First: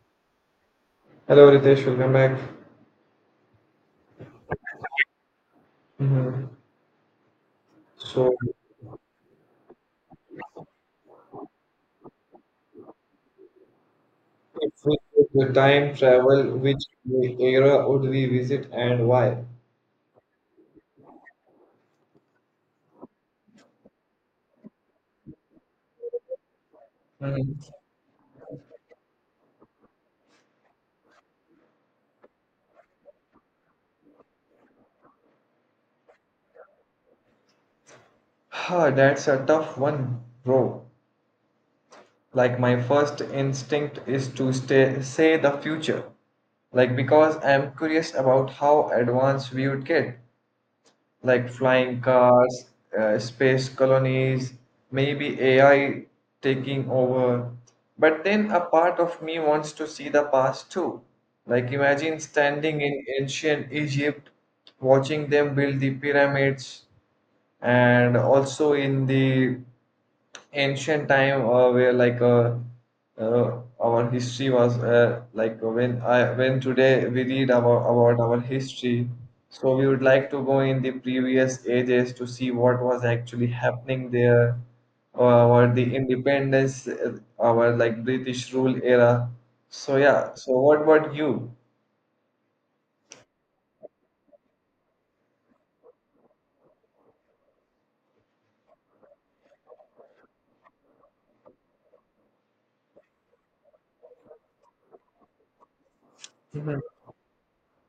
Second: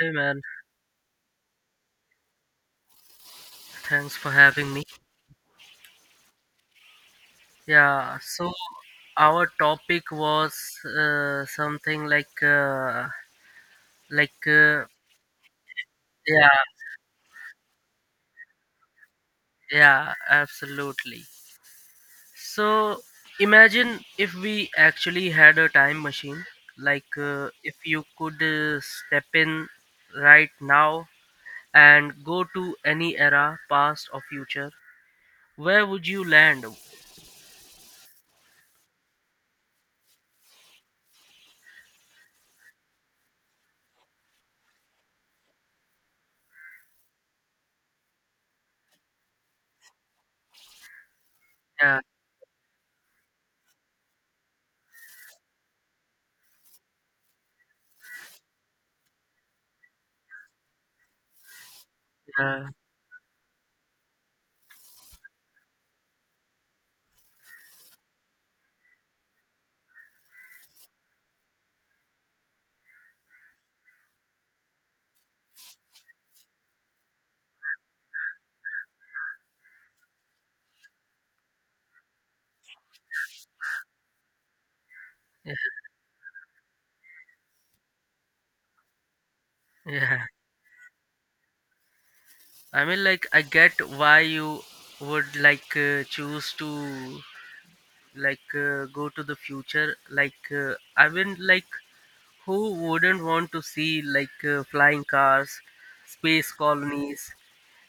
Hey man, Hello, Ritesh. Welcome back. thanks for having me. Mhm. Yeah, So, so our topic was something like if we could time yeah, travel, which era would we visit and why? yeah, absolutely. So imagine if we actually had a time machine, Mhm. if you could step in right now and go to any era, past or future, where would you land? That's a tough one, bro. My first instinct is to say the future. Like, because I'm curious about how advanced we would get. Like flying Yeah, cars, space colonies, maybe AI taking over. But then a part of me wants to see the past too. Like imagine yeah, standing in ancient Egypt, watching them build the pyramids, and also in the ancient time where like our history was, when today we read about our history, so we would like to go in the previous ages to see what was actually happening there, yeah, or the independence, our like British rule era. So yeah. yeah, so what about you? I mean, like, I get why you would choose to go to the future. Like, I mean, like, who wouldn't want to see flying cars, space Hmm. colonies,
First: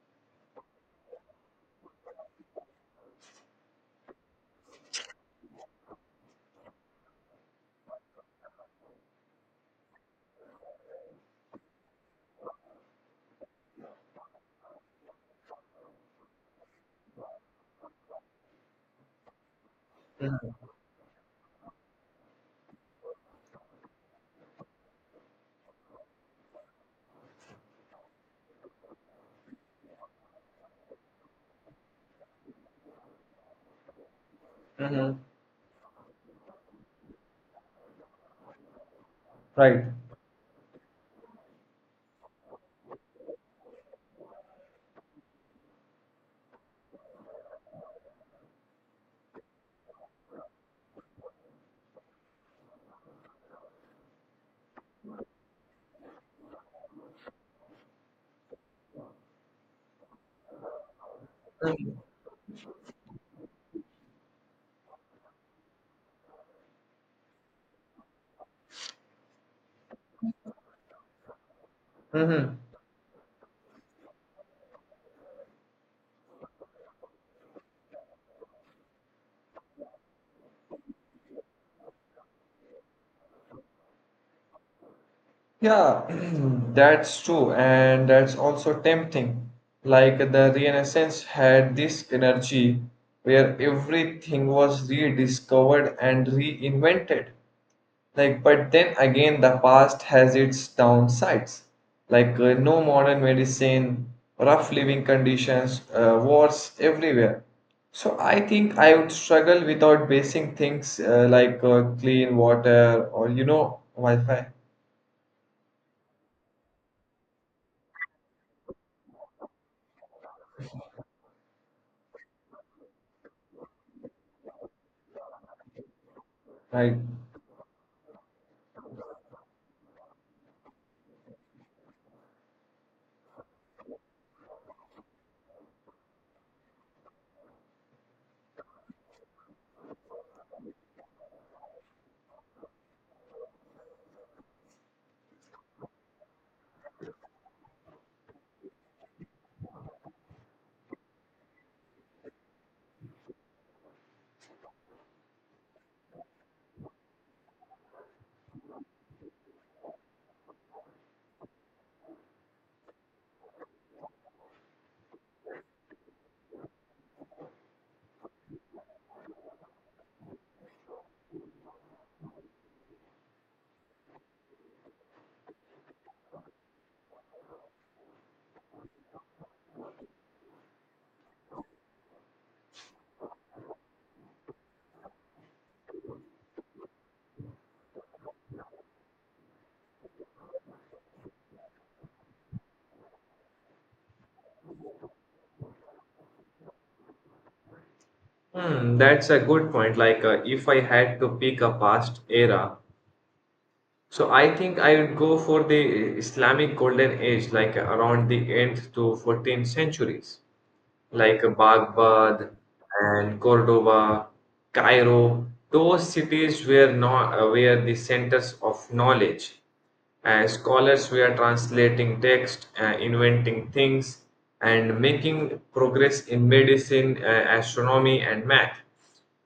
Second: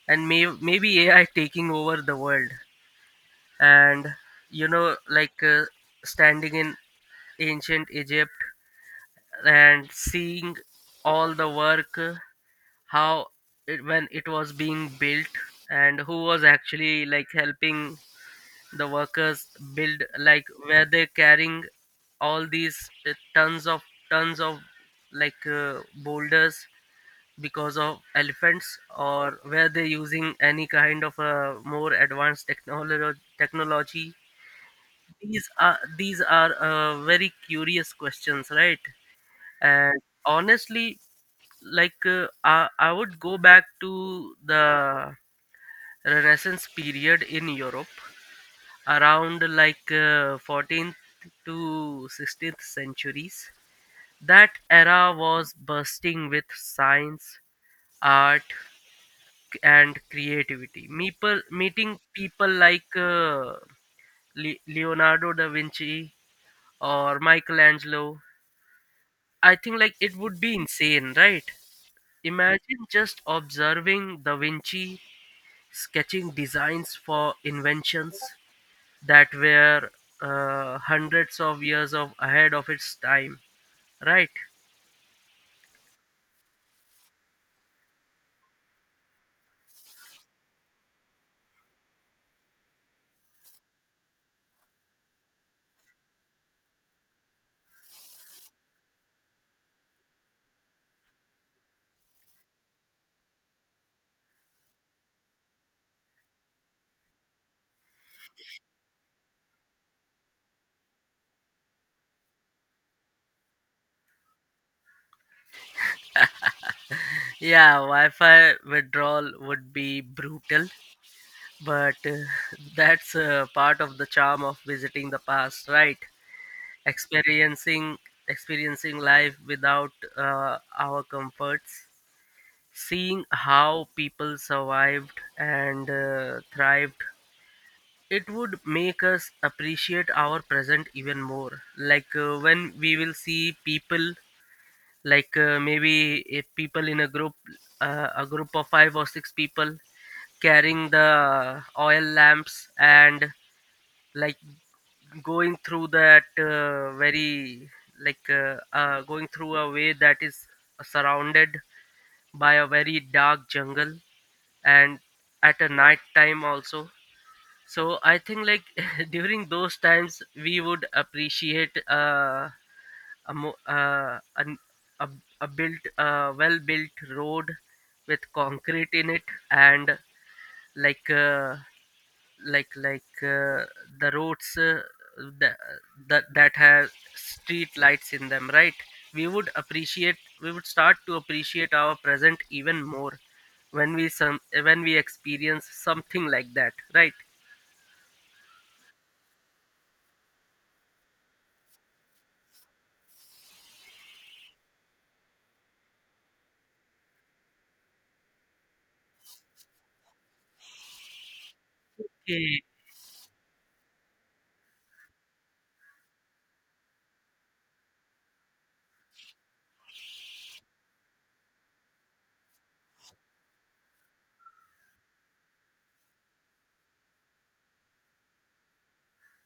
and maybe AI taking over the world? And you know, standing in ancient Egypt and seeing all the work how when it was being built and who was actually like helping the workers build, like, were they carrying all these tons of boulders because of elephants, or were they using any kind of a more advanced technology? Hmm. These are very curious questions, right? Right. And honestly, I would go back to the renaissance period in Europe, around 14th to 16th centuries. That era was bursting with science, art, and creativity. Hmm. Meeting people Leonardo da Vinci or Michelangelo, I think like it would be insane, right? Hmm. Imagine just observing da Vinci sketching designs for inventions that were hundreds of years of ahead of its time, right? Yeah, that's true, and that's also tempting. Like the Renaissance had this energy where everything was rediscovered and reinvented. Like, but then again, the past has its downsides. No modern medicine, rough living conditions, wars everywhere. So I think I would struggle without basic things like clean water or Wi-Fi, Yeah, Wi-Fi withdrawal would be brutal, but that's part of the charm of visiting the past, right? right? Experiencing experiencing life without our comforts, seeing how people survived and thrived. It would make us appreciate our present even more. When we will see people, maybe if people in a group, a group of 5 or 6 people carrying the oil lamps, and like going through that very like going through a way that is surrounded by a very dark jungle, and at a night time also. So I think like, during those times we would appreciate a mo- an, a a built, well built road with concrete in it, and like uh, like like uh, the roads the, that have street lights in them, right? we would appreciate we would start to appreciate our present even more when we some when we experience something like that, right? That's a good point. If I had to pick a past era, so I think I would go for the Islamic Golden Age, around the 8th to 14th centuries, like Baghdad and Cordoba, Cairo, those cities were not, were the centers of knowledge. Scholars were translating text, inventing things, and making progress in medicine, astronomy, and math.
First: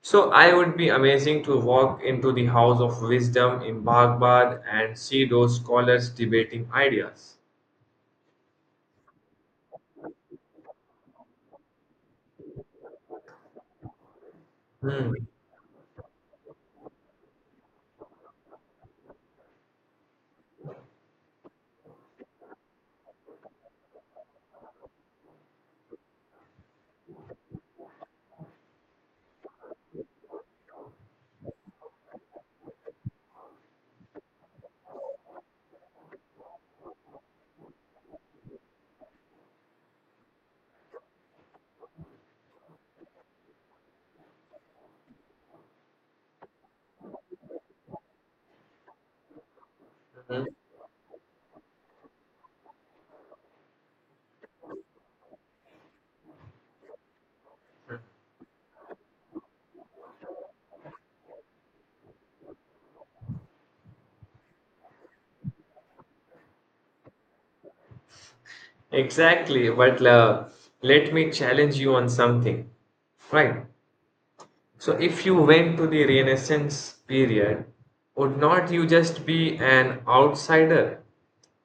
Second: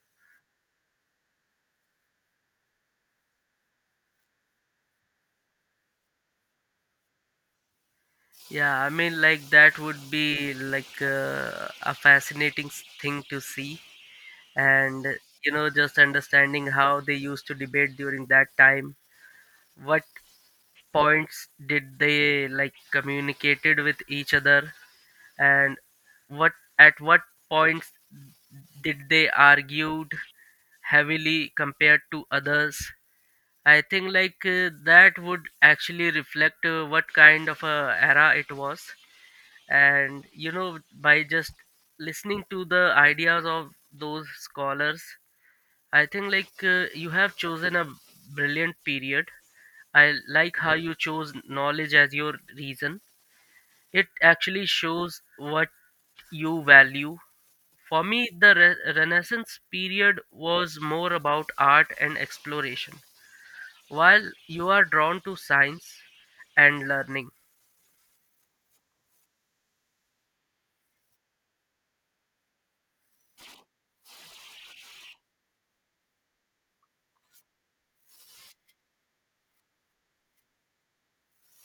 So I would be amazing to walk into the house of wisdom in Baghdad and see those scholars debating ideas. Yeah, I mean, like that would be like a fascinating thing to see, and Hmm. you know, just understanding how they used to debate during that time. What points did they like communicated with each other, and what what points did they argued heavily compared to others? I think like that would actually reflect what kind of a era it was, and you know, by just listening to the ideas of those scholars, I think like you have chosen a brilliant period. I like how you chose knowledge as your reason. It actually shows what you value. For me, the renaissance period was more about art and exploration, while you are drawn to science and learning. Exactly, but let me challenge you on something, right? So, if you went to the Renaissance period, would not you just be an outsider?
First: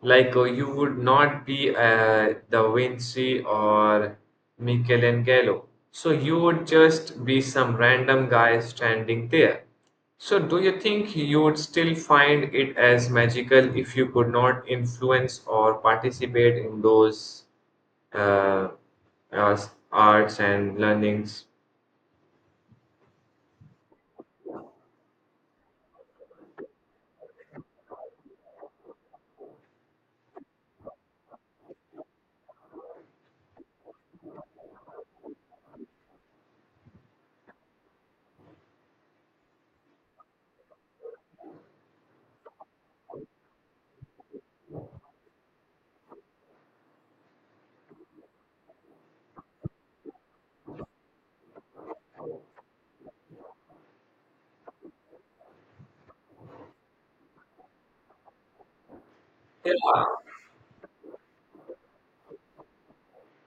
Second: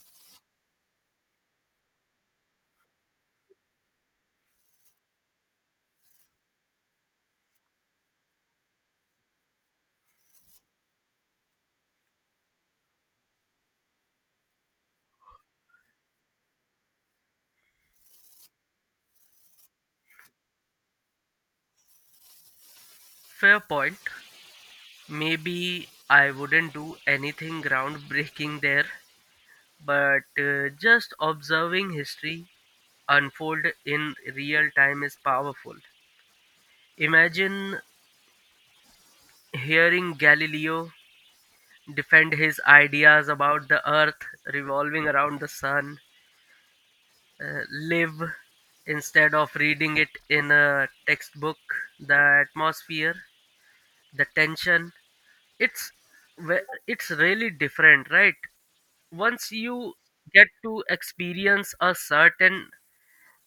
You would not be Da Vinci or Michelangelo. So, you would just be some random guy standing there. So, do you think you would still find it as magical if you could not influence or participate in those? uh, uh, arts and learnings. Fair point. Maybe I wouldn't do anything groundbreaking there, but just observing history unfold in real time is powerful. Imagine hearing Galileo defend his ideas about the earth revolving around the sun, live, instead of reading it in a textbook. The atmosphere, the tension. It's it's really different, right? Once you get to experience a certain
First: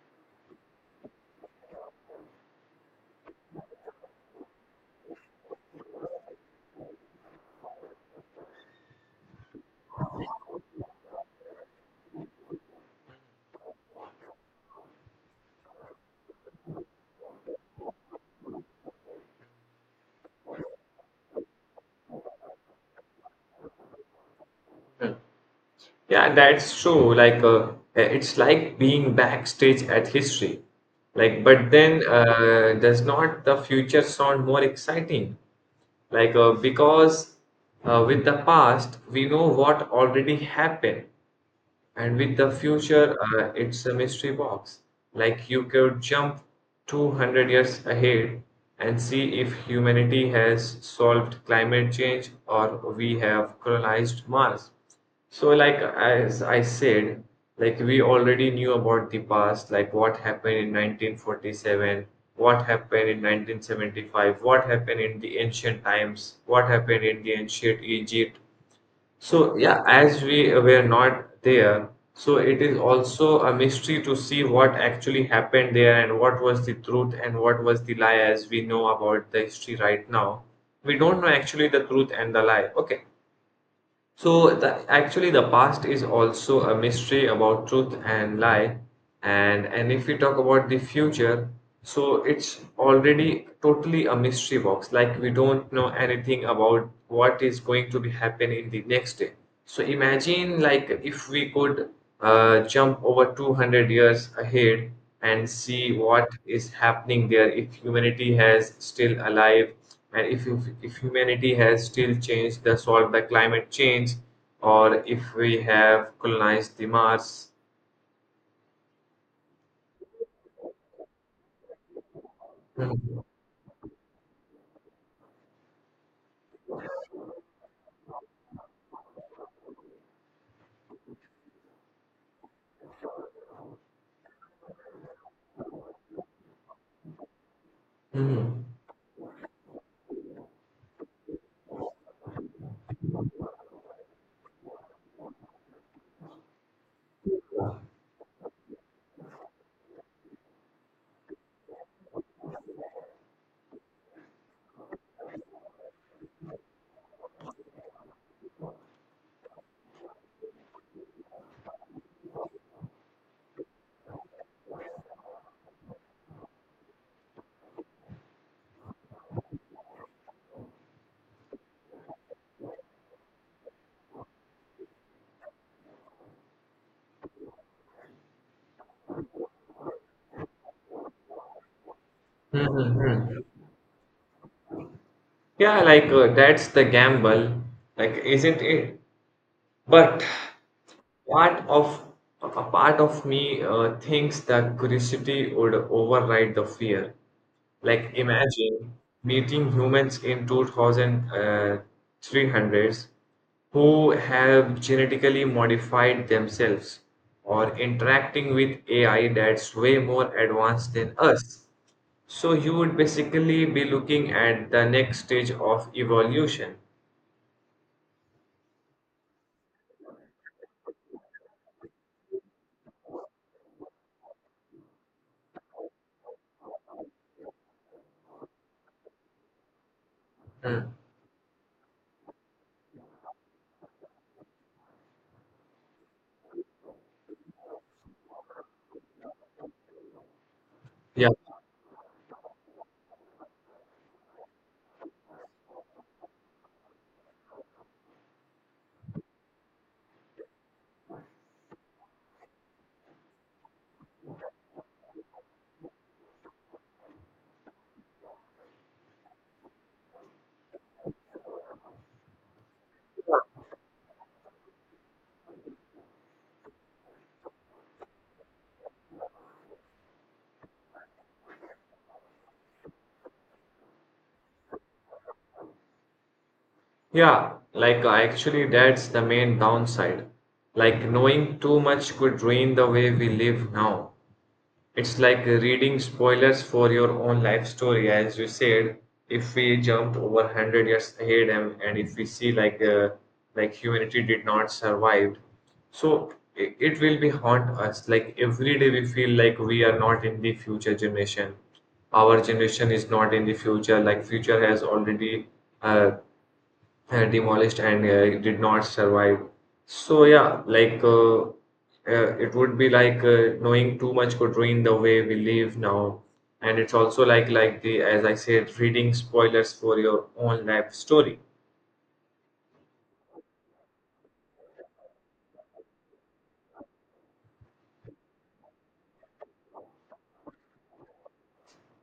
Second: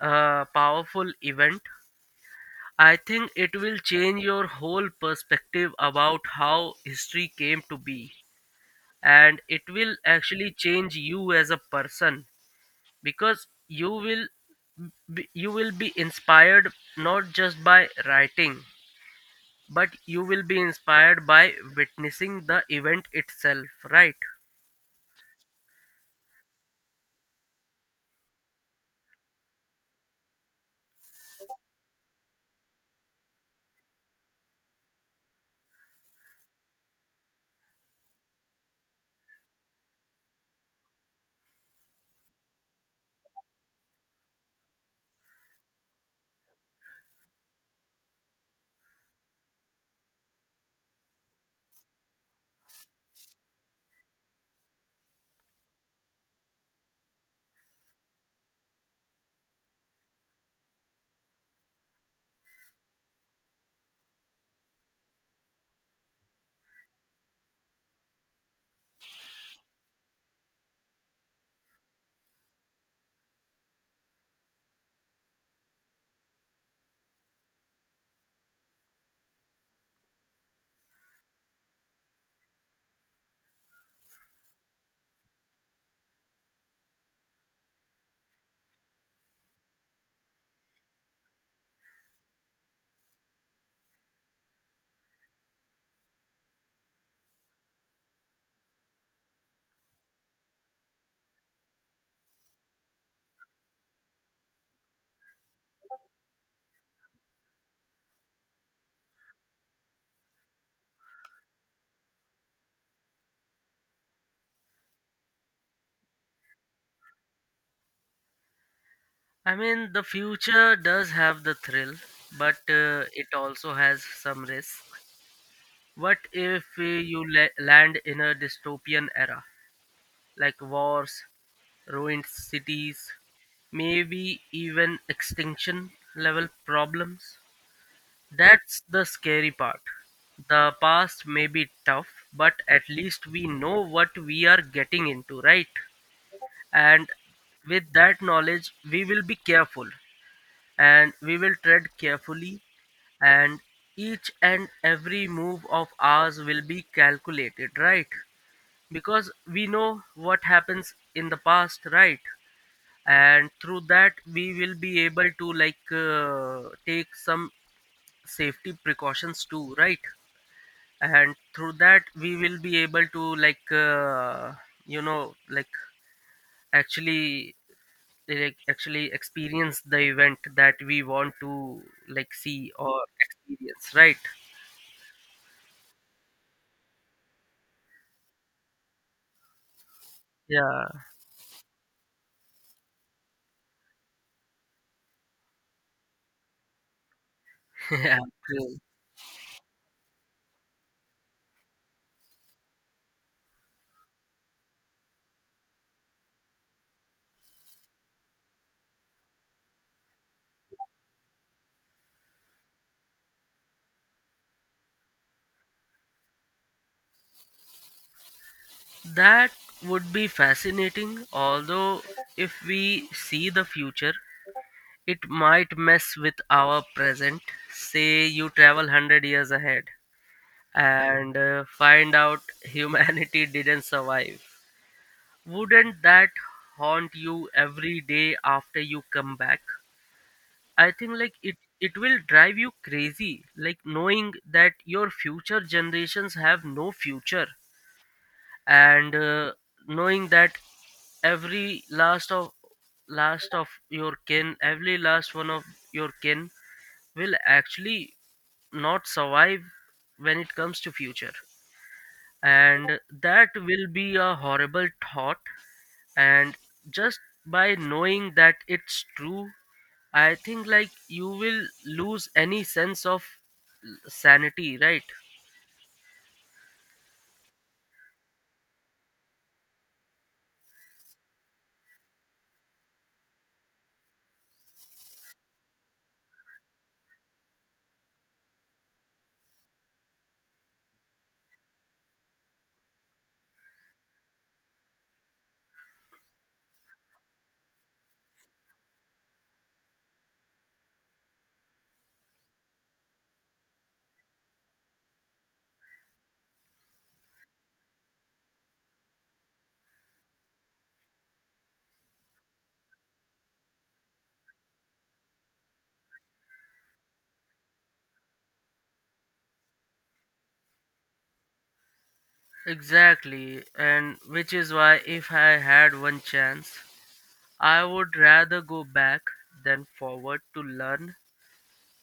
powerful event, I think it will change your whole perspective about how history came to be, and it will actually change you as a person, because you will you will be inspired not just by writing, but you will be inspired by witnessing the event itself, right? Yeah, that's true. It's like being backstage at history. Like, but then does not the future sound more exciting? Like, because with the past, we know what already happened. And with the future, it's a mystery box. Like you could jump 200 years ahead and see if humanity has solved climate change or we have colonized Mars. So, like as I said, like we already knew about the past, like what happened in 1947, what happened in 1975, what happened in the ancient times, what happened in the ancient Egypt, so yeah, as we were not there, so it is also a mystery to see what actually happened there and what was the truth and what was the lie as we know about the history right now. We don't know actually the truth and the lie. Okay. So actually, the past is also a mystery about truth and lie, and if we talk about the future, so it's already totally a mystery box. Like we don't know anything about what is going to be happen in the next day. So imagine like if we could jump over 200 years ahead and see what is happening there if humanity has still alive, and if humanity has still changed the solve the climate change, or if we have colonized the Mars. I mean, the future does have the thrill, but Mhm. it also has some risks. What if you land in a dystopian era, like wars, ruined cities, maybe even extinction level problems? Mhm. That's the scary part. The past may be tough, but at least we know what we are getting into, right? And with that knowledge, we will be careful, and we will tread carefully, and each and every move of ours will be calculated, right? Because we know what happens in the past, right? And through that we will be able to take some safety precautions too, right? And through that we will be able to, you know, like actually, they like actually experience the event that we want to like see or Mhm. experience, right? Yeah, that's the gamble, like isn't it? But Yeah. part of me thinks that curiosity would override the fear. Like Yeah, true. imagine meeting humans in 2300s who have genetically modified themselves or interacting with AI that's way more advanced than us. So you would basically be looking at the next stage of evolution. That would be fascinating, although if we see the future, it might mess with our present. Say you travel 100 years ahead Mm. and find out humanity didn't survive. Wouldn't that haunt you every day after you come back? I think Yeah. like it will drive you crazy, like knowing that your future generations have no future, and knowing that every last of your kin, every last one of your kin, will actually not survive when it comes to future, and that will be a horrible thought, and just by knowing that it's true, I think like you will lose any sense of sanity, right? Yeah, actually, that's the main downside. Like, knowing too much could ruin the way we live now. It's like reading spoilers for your own life story, as you said. If we jumped over 100 years ahead and if we see like like humanity did not survive, so it will be haunt us. Like every day we feel like we are not in the future generation. Our generation is not in the future. Like future has already uh, demolished and it did not survive. So yeah, it would be like knowing too much could ruin the way we live now. And it's also like the as I said, reading spoilers for your own life story. Exactly, and which is why, if I had one chance, I would rather go back than forward, to learn,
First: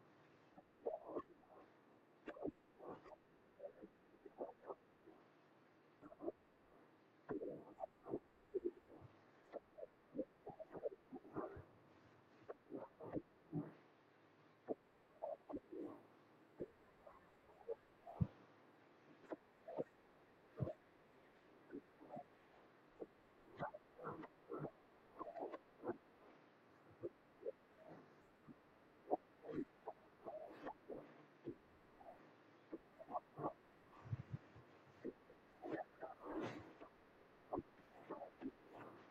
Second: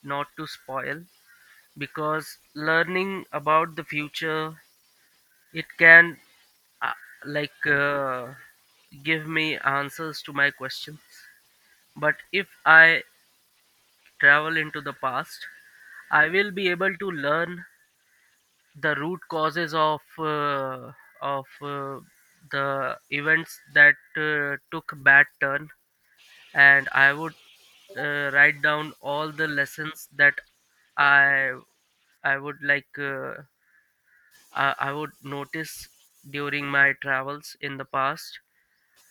not to spoil, because learning about the future, it can, uh, like uh, give me answers to my questions. But if I travel into the past, I will be able to learn the root causes of of uh, the events that took bad turn, and I would write down all the lessons that I I would I would notice during my travels in the past,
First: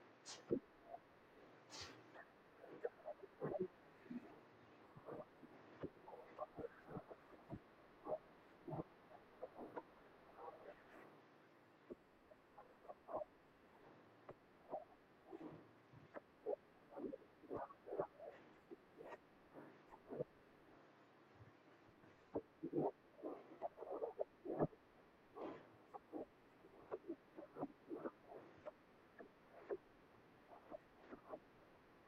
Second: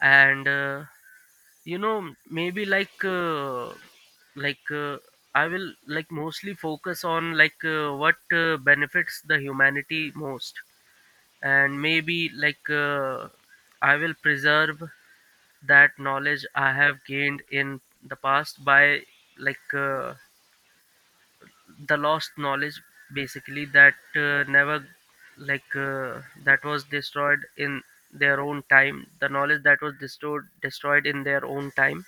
and you know, maybe like uh, I will like mostly focus on what benefits the humanity most, and maybe I will preserve that knowledge I have gained in the past by, like uh, the lost knowledge, basically, that never like that was destroyed in their own time, the knowledge that was destroyed in their own time.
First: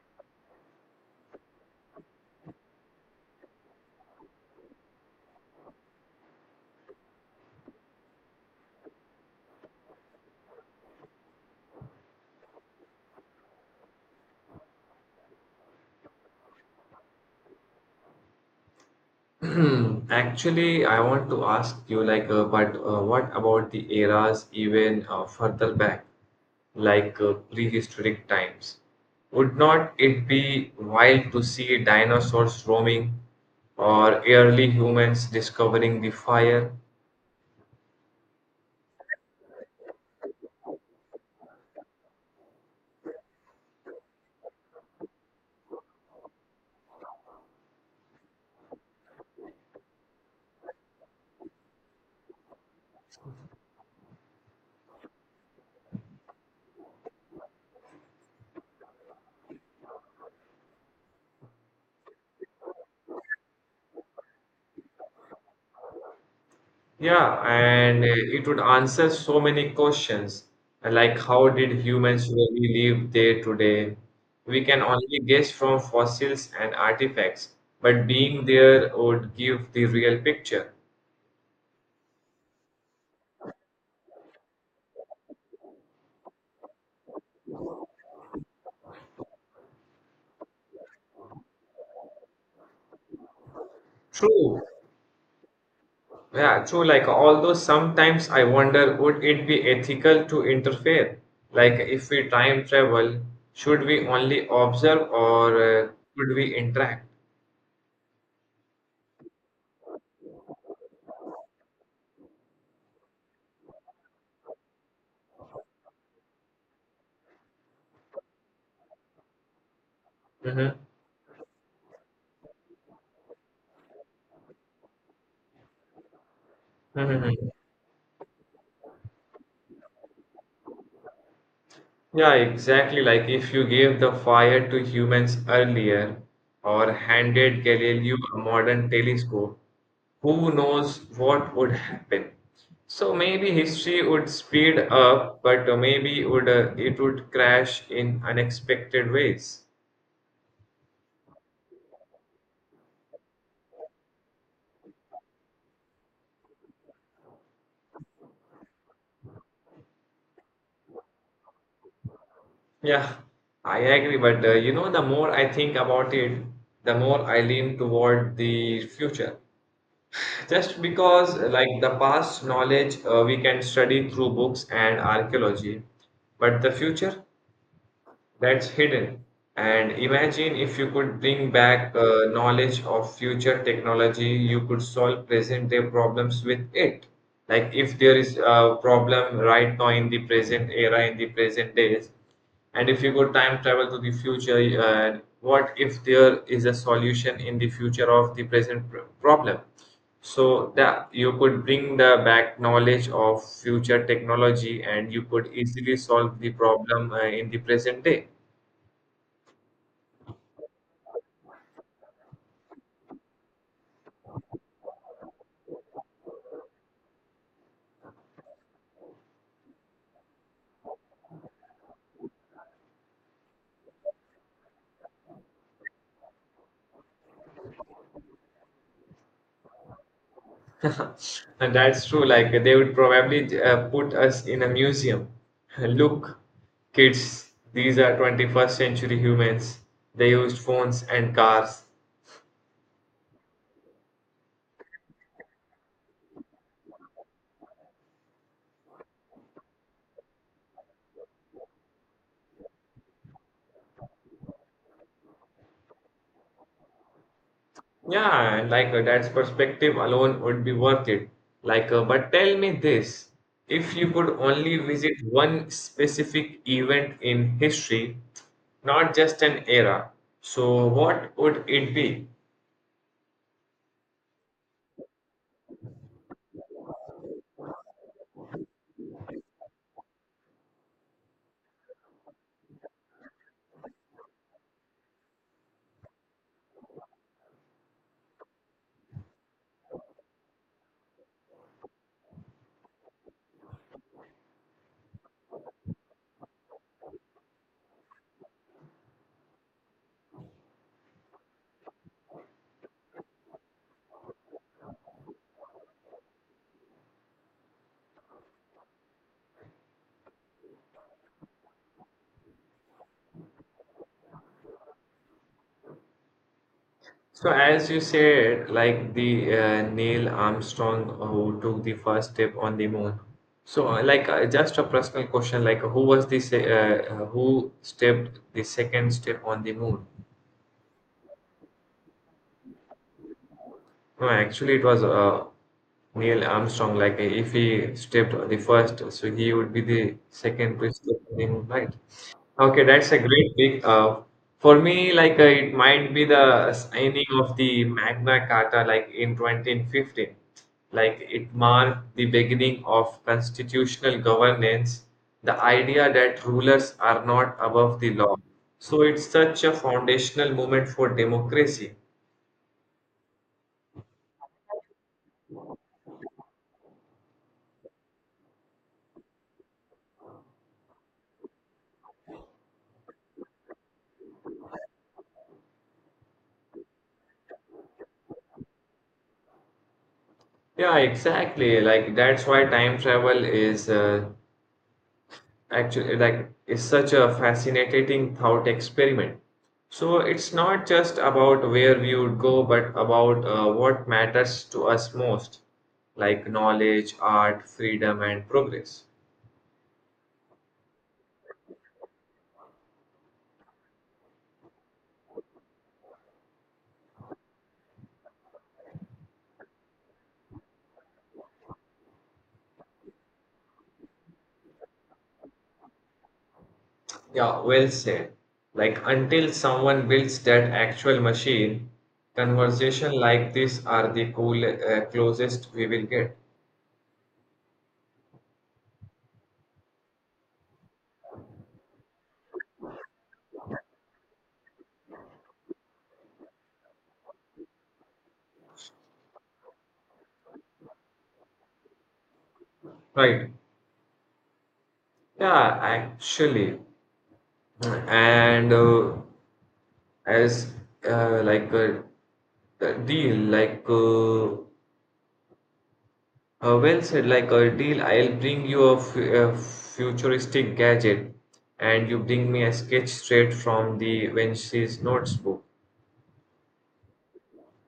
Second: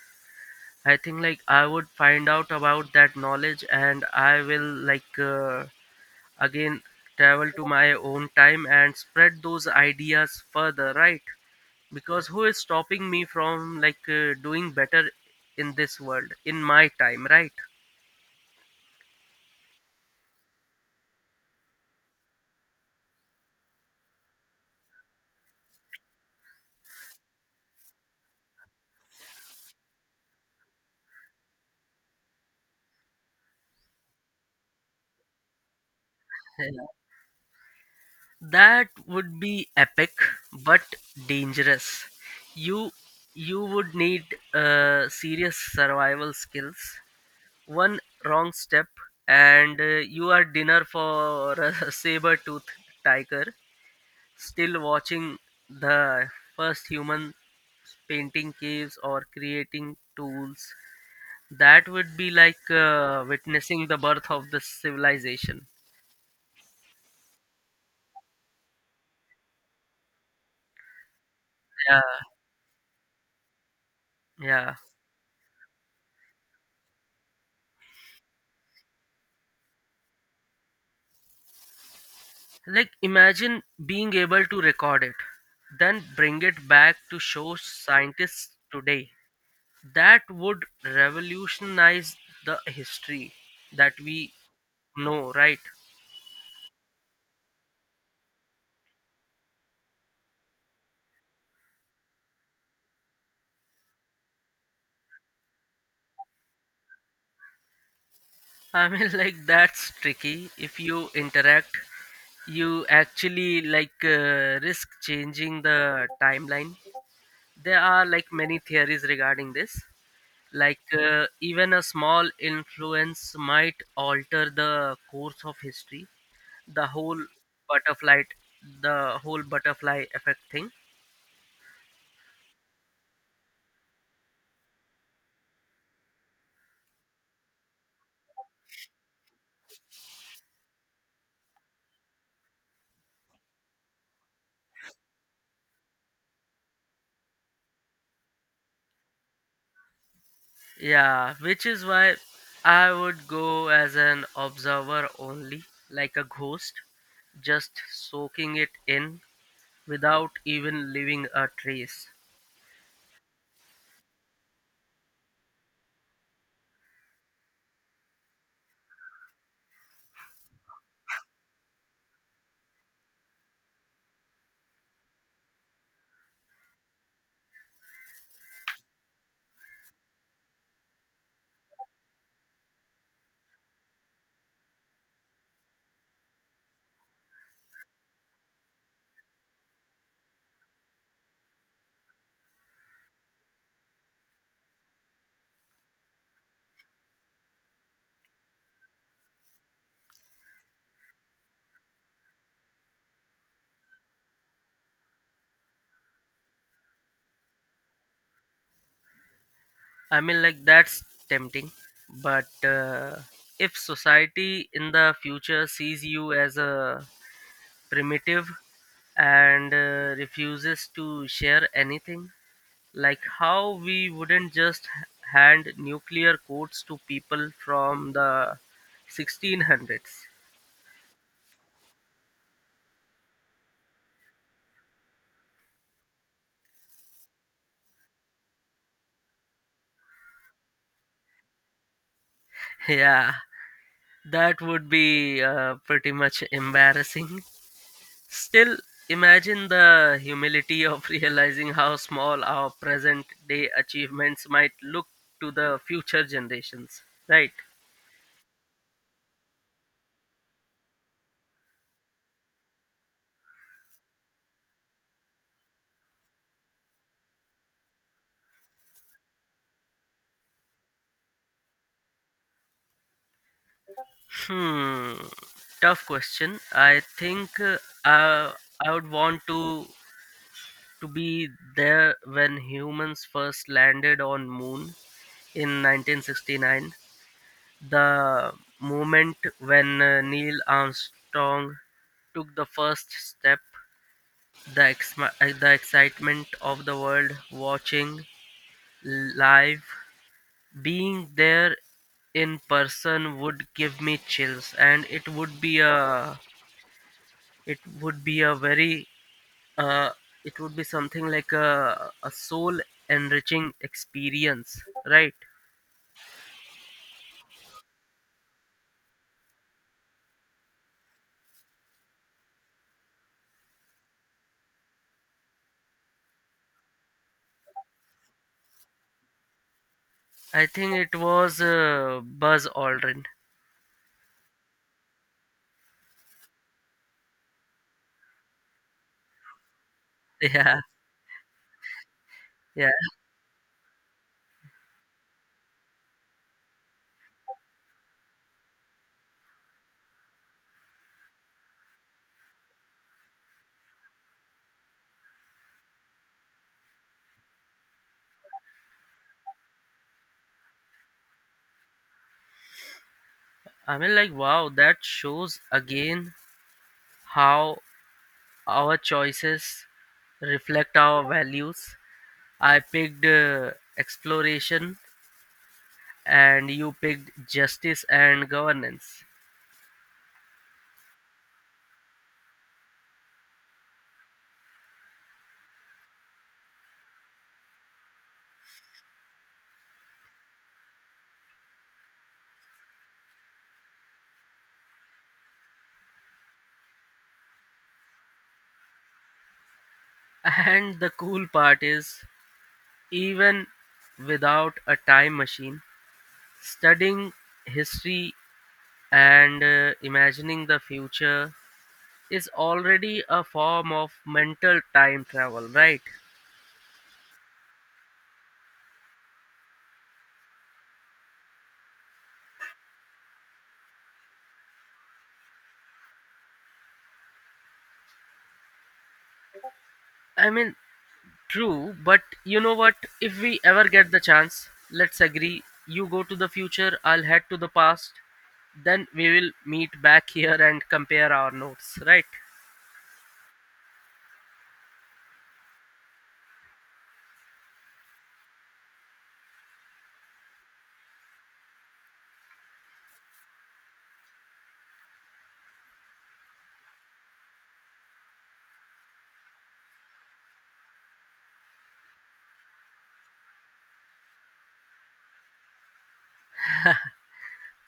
I think like I would find out about that knowledge, and I will, like uh, again travel to my own time and spread those ideas further, right? Because who is stopping me from doing better in this world in my time, right? Actually, I want to ask you like, but what about the eras even further back, like prehistoric times? Would not it be wild to see dinosaurs roaming or early humans discovering the Yeah. fire? That would be epic, but dangerous. You you would need serious survival skills. One wrong step and you are dinner for a saber tooth tiger. Still, watching the first human painting caves or creating tools, that would be like witnessing the birth of the civilization. Yeah, and it would answer so many questions, like how did Yeah, humans really live day to day? We yeah, can only guess from fossils and artifacts, but being there would give the real picture. like imagine being able to record it, then bring it back to show scientists today. That would revolutionize the history that we True. know, right? Yeah, true. Like, although sometimes I wonder, would it be ethical to interfere? Like, if we time travel, should we only observe, or should we interact? I mean, like that's tricky. If you interact, you actually like risk changing the timeline. There are like many theories regarding this. Mm-hmm. Like even a small influence might alter the course of history. The whole Mm-hmm. butterfly, the whole butterfly effect thing. Yeah, exactly. Like if you gave the fire to humans earlier or handed Galileo a modern telescope, who knows what would happen? So maybe history would speed up, but maybe would it would crash in unexpected ways. Yeah, which is why I would go as an observer only, like a ghost, just soaking it in without even leaving a trace. Yeah, I agree. But you know, the more I think about it, the more I lean toward the future. Just because the past knowledge, we can study through books and archaeology, but the future, that's hidden. And imagine if you could bring back knowledge of future technology, you could solve present day problems with it. Like if there is a problem right now in the present era, in the present days, and if you could time travel to the future, what if there is a solution in the future of the present problem? So that you could bring the back knowledge of future technology and you could easily solve the problem in the present day. I mean, like, that's tempting, but if society in the future sees you as a primitive and refuses to share anything, like how we wouldn't just hand nuclear codes to people from the 1600s. And that's true. Like they would probably put us in a museum. Look, kids, these are 21st century humans. They used phones and cars. Yeah, that would be pretty much embarrassing. Still, imagine the humility of realizing how small our present day achievements might look to the future generations, right? Yeah, and that's perspective alone would be worth it. But tell me this, if you could only visit one specific event in history, not just an era, so what would it be? Hmm, tough question. I think uh, I would want to be there when humans first landed on moon in 1969, the moment when Neil Armstrong took the first step, the excitement of the world watching live, being there in person would give me chills, and it would be a, it would be a very, uh, it would be something like a soul enriching experience, right? So, as you said, like the Neil Armstrong who took the first step on the moon. So, just a personal question, like, who was this? Who stepped the second step on the moon? I think it was Buzz Aldrin. No, actually, it was Neil Armstrong. Like, if he stepped the first, so he would be the second Yeah, to step on the moon, right? Okay, yeah, that's a great pick. For me, it might be the signing of the Magna Carta, like in 2015. Like, it marked the beginning of constitutional governance, the idea that rulers are not above the law. So, it's such a foundational moment for democracy. I mean, like, wow, that shows again how our choices reflect our values. I picked exploration and you picked justice and governance. Yeah, exactly. That's why time travel is actually is such a fascinating thought experiment. So it's not just about where we would go, but about what matters to us most, like knowledge, art, freedom, and progress. And the cool part is, even without a time machine, studying history and imagining the future is already a form of mental time travel, right? Yeah, well said. Like until someone builds that actual machine, conversation like this are the closest we will get. I mean, true, but you know what? If we ever get the chance, let's agree you go to the future, I'll head to the past, then we will meet back here and compare our notes, right? Right. Yeah, actually. And as like a deal like well said like a deal, I'll bring you a futuristic gadget and you bring me a sketch straight from the wench's notebook.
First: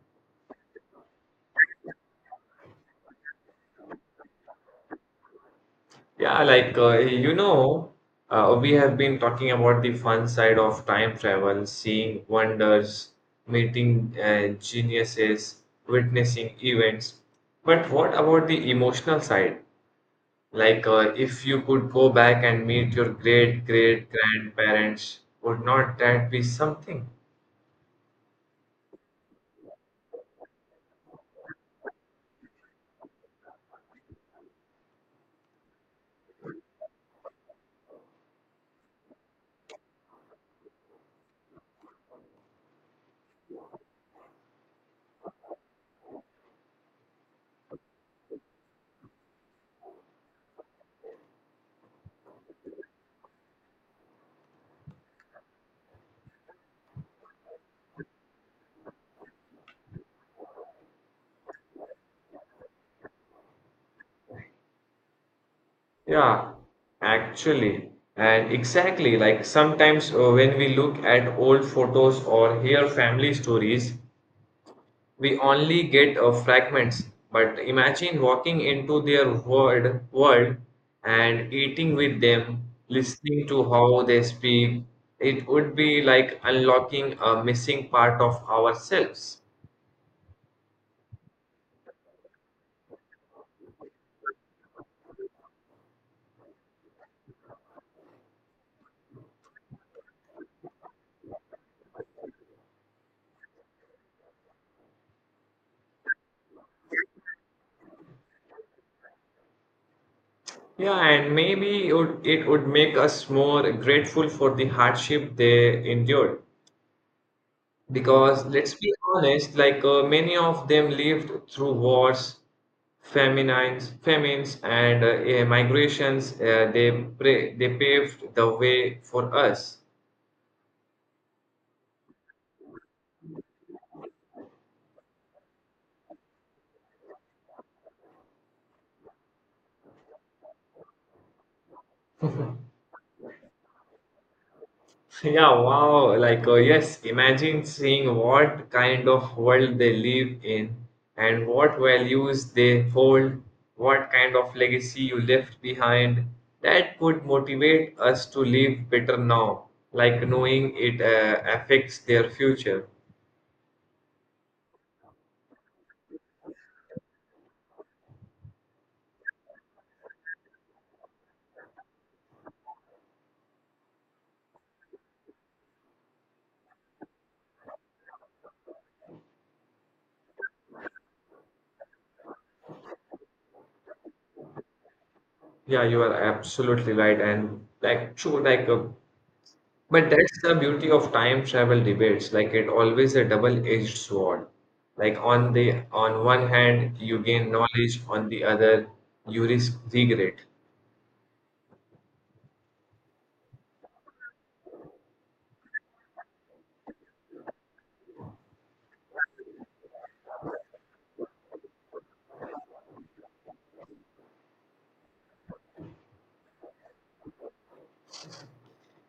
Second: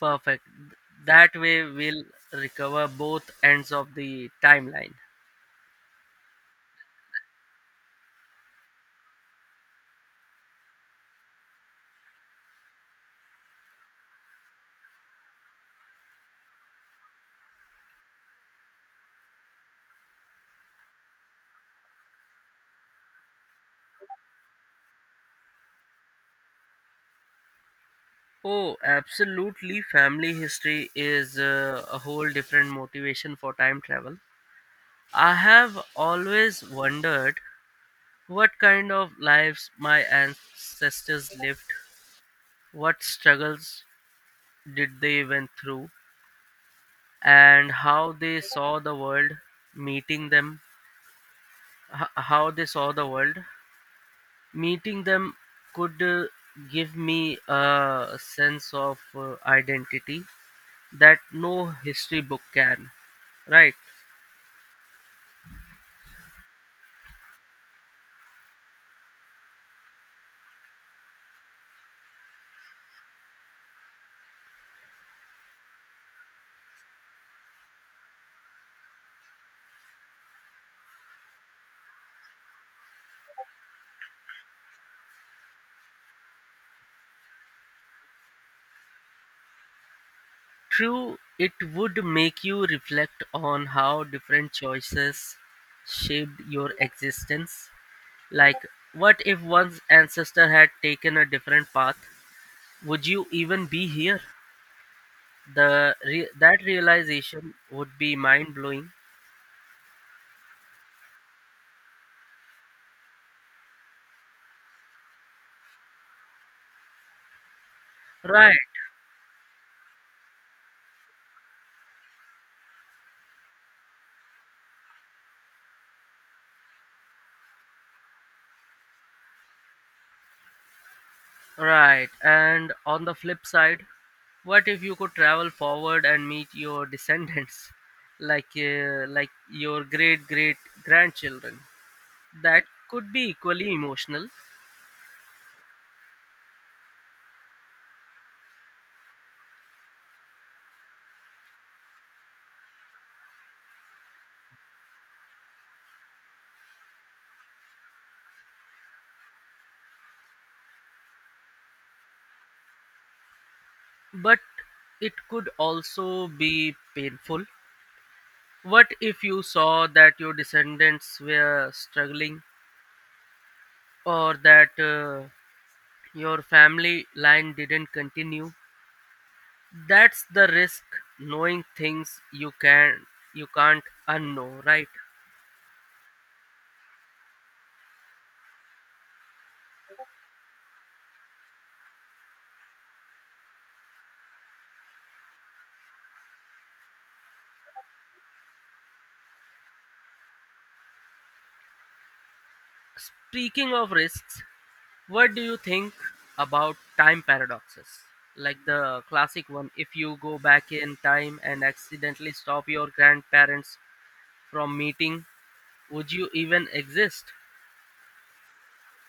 Perfect. That way we'll recover both ends of the timeline. Yeah, you know, we have been talking about the fun side of time travel, seeing wonders, meeting geniuses, witnessing events. But what about the emotional side? If you could go back and meet your great great grandparents, would not that be something? Oh, absolutely. Family history is a whole different motivation for time travel. I have always wondered what kind of lives my ancestors lived, what struggles did they went through, and how they saw the world, meeting them, how they saw the world. Meeting them could give me a sense of identity that no history book can, right? Yeah, actually, and exactly like sometimes when we look at old photos or hear family stories, we only get fragments, but imagine walking into their world and eating with them, listening to how they speak. It would be like unlocking a missing part of ourselves. True, it would make you reflect on how different choices shaped your existence. Like, what if one's ancestor had taken a different path? Would you even be here? The that realization would be mind blowing. Yeah, and maybe it would make us more grateful for the hardship they endured, because Right, let's be honest, many of them lived through wars, famines, and migrations. They paved the way for us. right. And on the flip side, what if you could travel forward and meet your descendants, like your great great grandchildren? That could be equally emotional, Yeah, wow. Yes, imagine seeing what kind of world they live in and what values they hold, what kind of legacy you left behind. That could motivate us to live better now, like knowing it affects their future. but it could also be painful. What if you saw that your descendants were struggling, or that your family line didn't continue? That's the risk, knowing things you can, you can't unknow, right? Yeah, you are absolutely right. And like, true. But that's the beauty of time travel debates. Like it always a double-edged sword. Like on the on one hand you gain knowledge, on the other you risk regret. Speaking of risks, what do you think about time paradoxes? Like the classic one, if you go back in time and accidentally stop your grandparents from meeting, would you even exist?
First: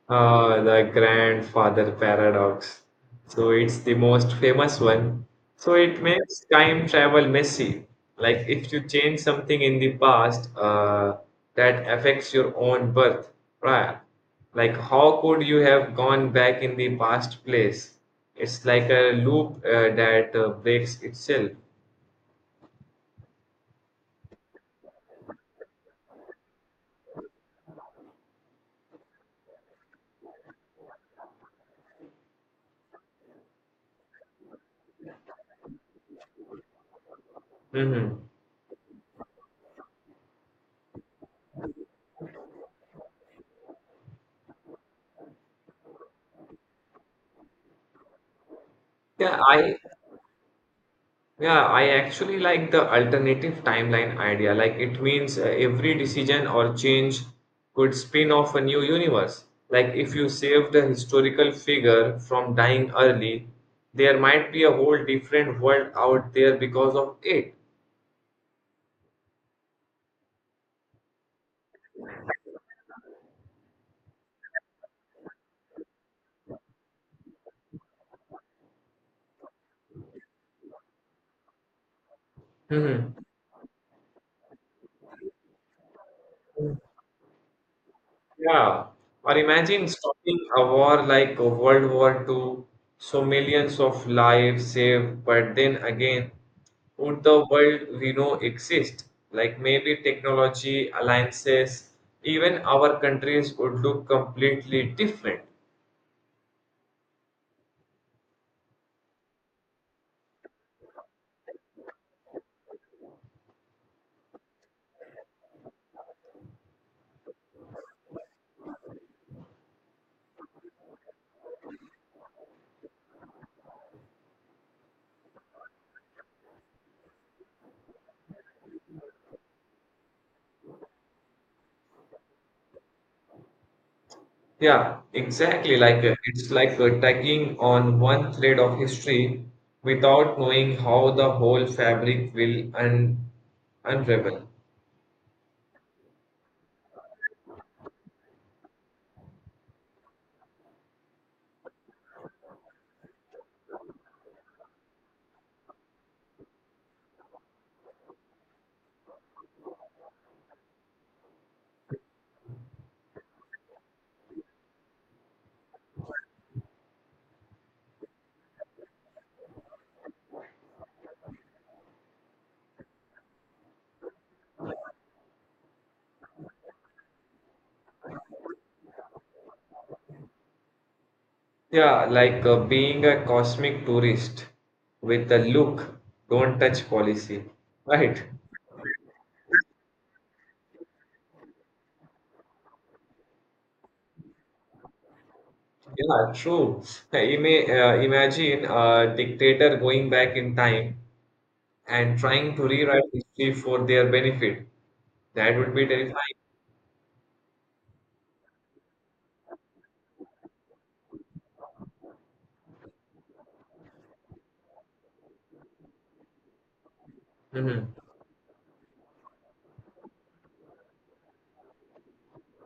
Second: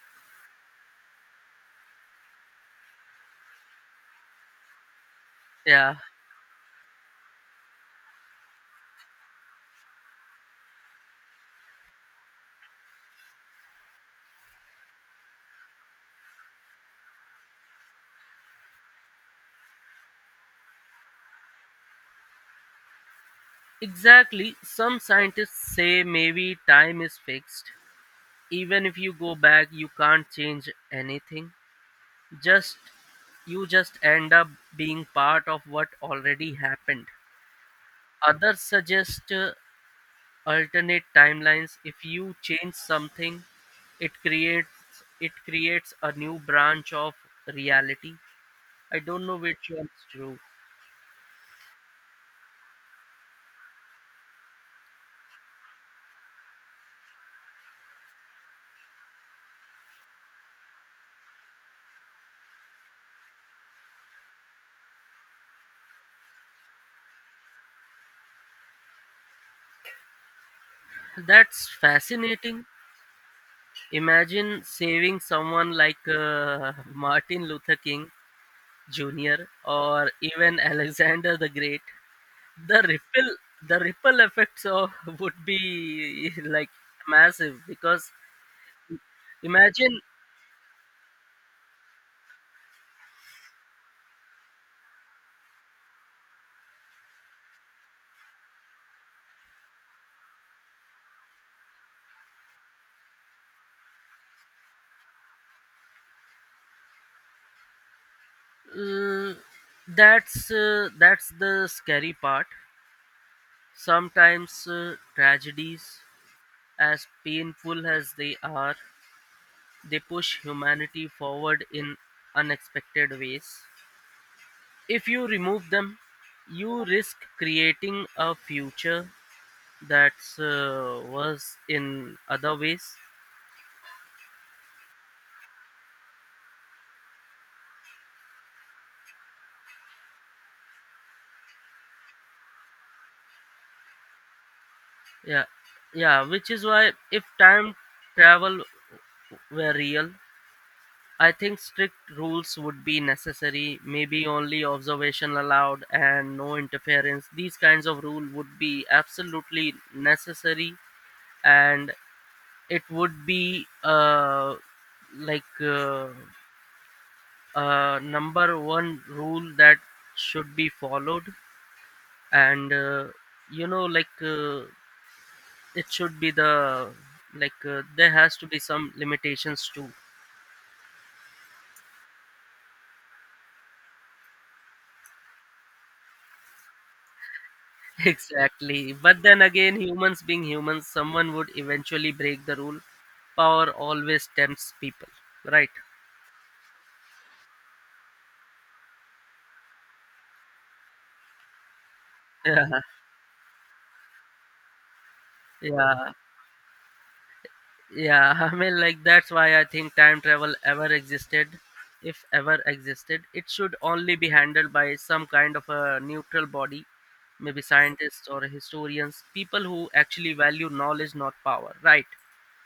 The grandfather paradox. So it's the most famous one. So Yeah, it makes time travel messy. Like if you change something in the past, that affects your own birth prior. Like how could you have gone back in the past place? It's like a loop that breaks itself. exactly. Some scientists say maybe time is fixed. Even if you go back, you can't change anything. Just You just end up being part of what already happened. Mm-hmm. Others suggest alternate timelines. If you change something, it creates a new branch of reality. I don't know Yeah, which I one's true. Yeah, I actually like the alternative timeline idea. Like, it means every decision or change could spin off a new universe. Like, if you save the historical figure from dying early, there might be a whole different world out there because of it. That's fascinating. Imagine saving someone like Martin Luther King Jr. or even Alexander the Great. the Mhm. ripple the ripple effects of, would be like massive, because Yeah, or imagine. imagine stopping a war like a World War Two, so millions of lives saved, but then again, would the world we know exist? Like maybe technology, alliances, even our countries would look completely different. Uh, that's that's the scary part. Sometimes tragedies, as painful as they are, they push humanity forward in unexpected ways. If you remove them, you risk creating a future that's worse in other ways. Yeah, exactly. It's like tugging on one thread of history without knowing how the whole fabric will un unravel. Yeah, yeah. Which is why if time travel were real, I think strict rules would be necessary, maybe only observation allowed and no interference. These kinds of rule would be absolutely necessary, and it would be, like uh, number one rule that should be followed, and you know, it should be the, there has to be some limitations too. Yeah, being a cosmic tourist with a look, don't touch policy, right? Exactly. But then again, humans being humans, someone would eventually break the rule. Power always tempts people, right? Yeah, true. Ima Imagine a dictator going back in time and trying to Yeah, rewrite history for their benefit. That would be yeah, terrifying. yeah. I mean, like, that's why I think time travel ever existed. If ever existed, it should only be handled by some kind of a neutral body, maybe Hmm. scientists or historians, people who actually value knowledge, not power, right?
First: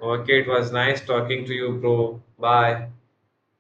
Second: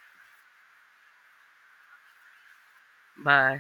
Okay, it was nice talking to you, bro. Bye. Bye.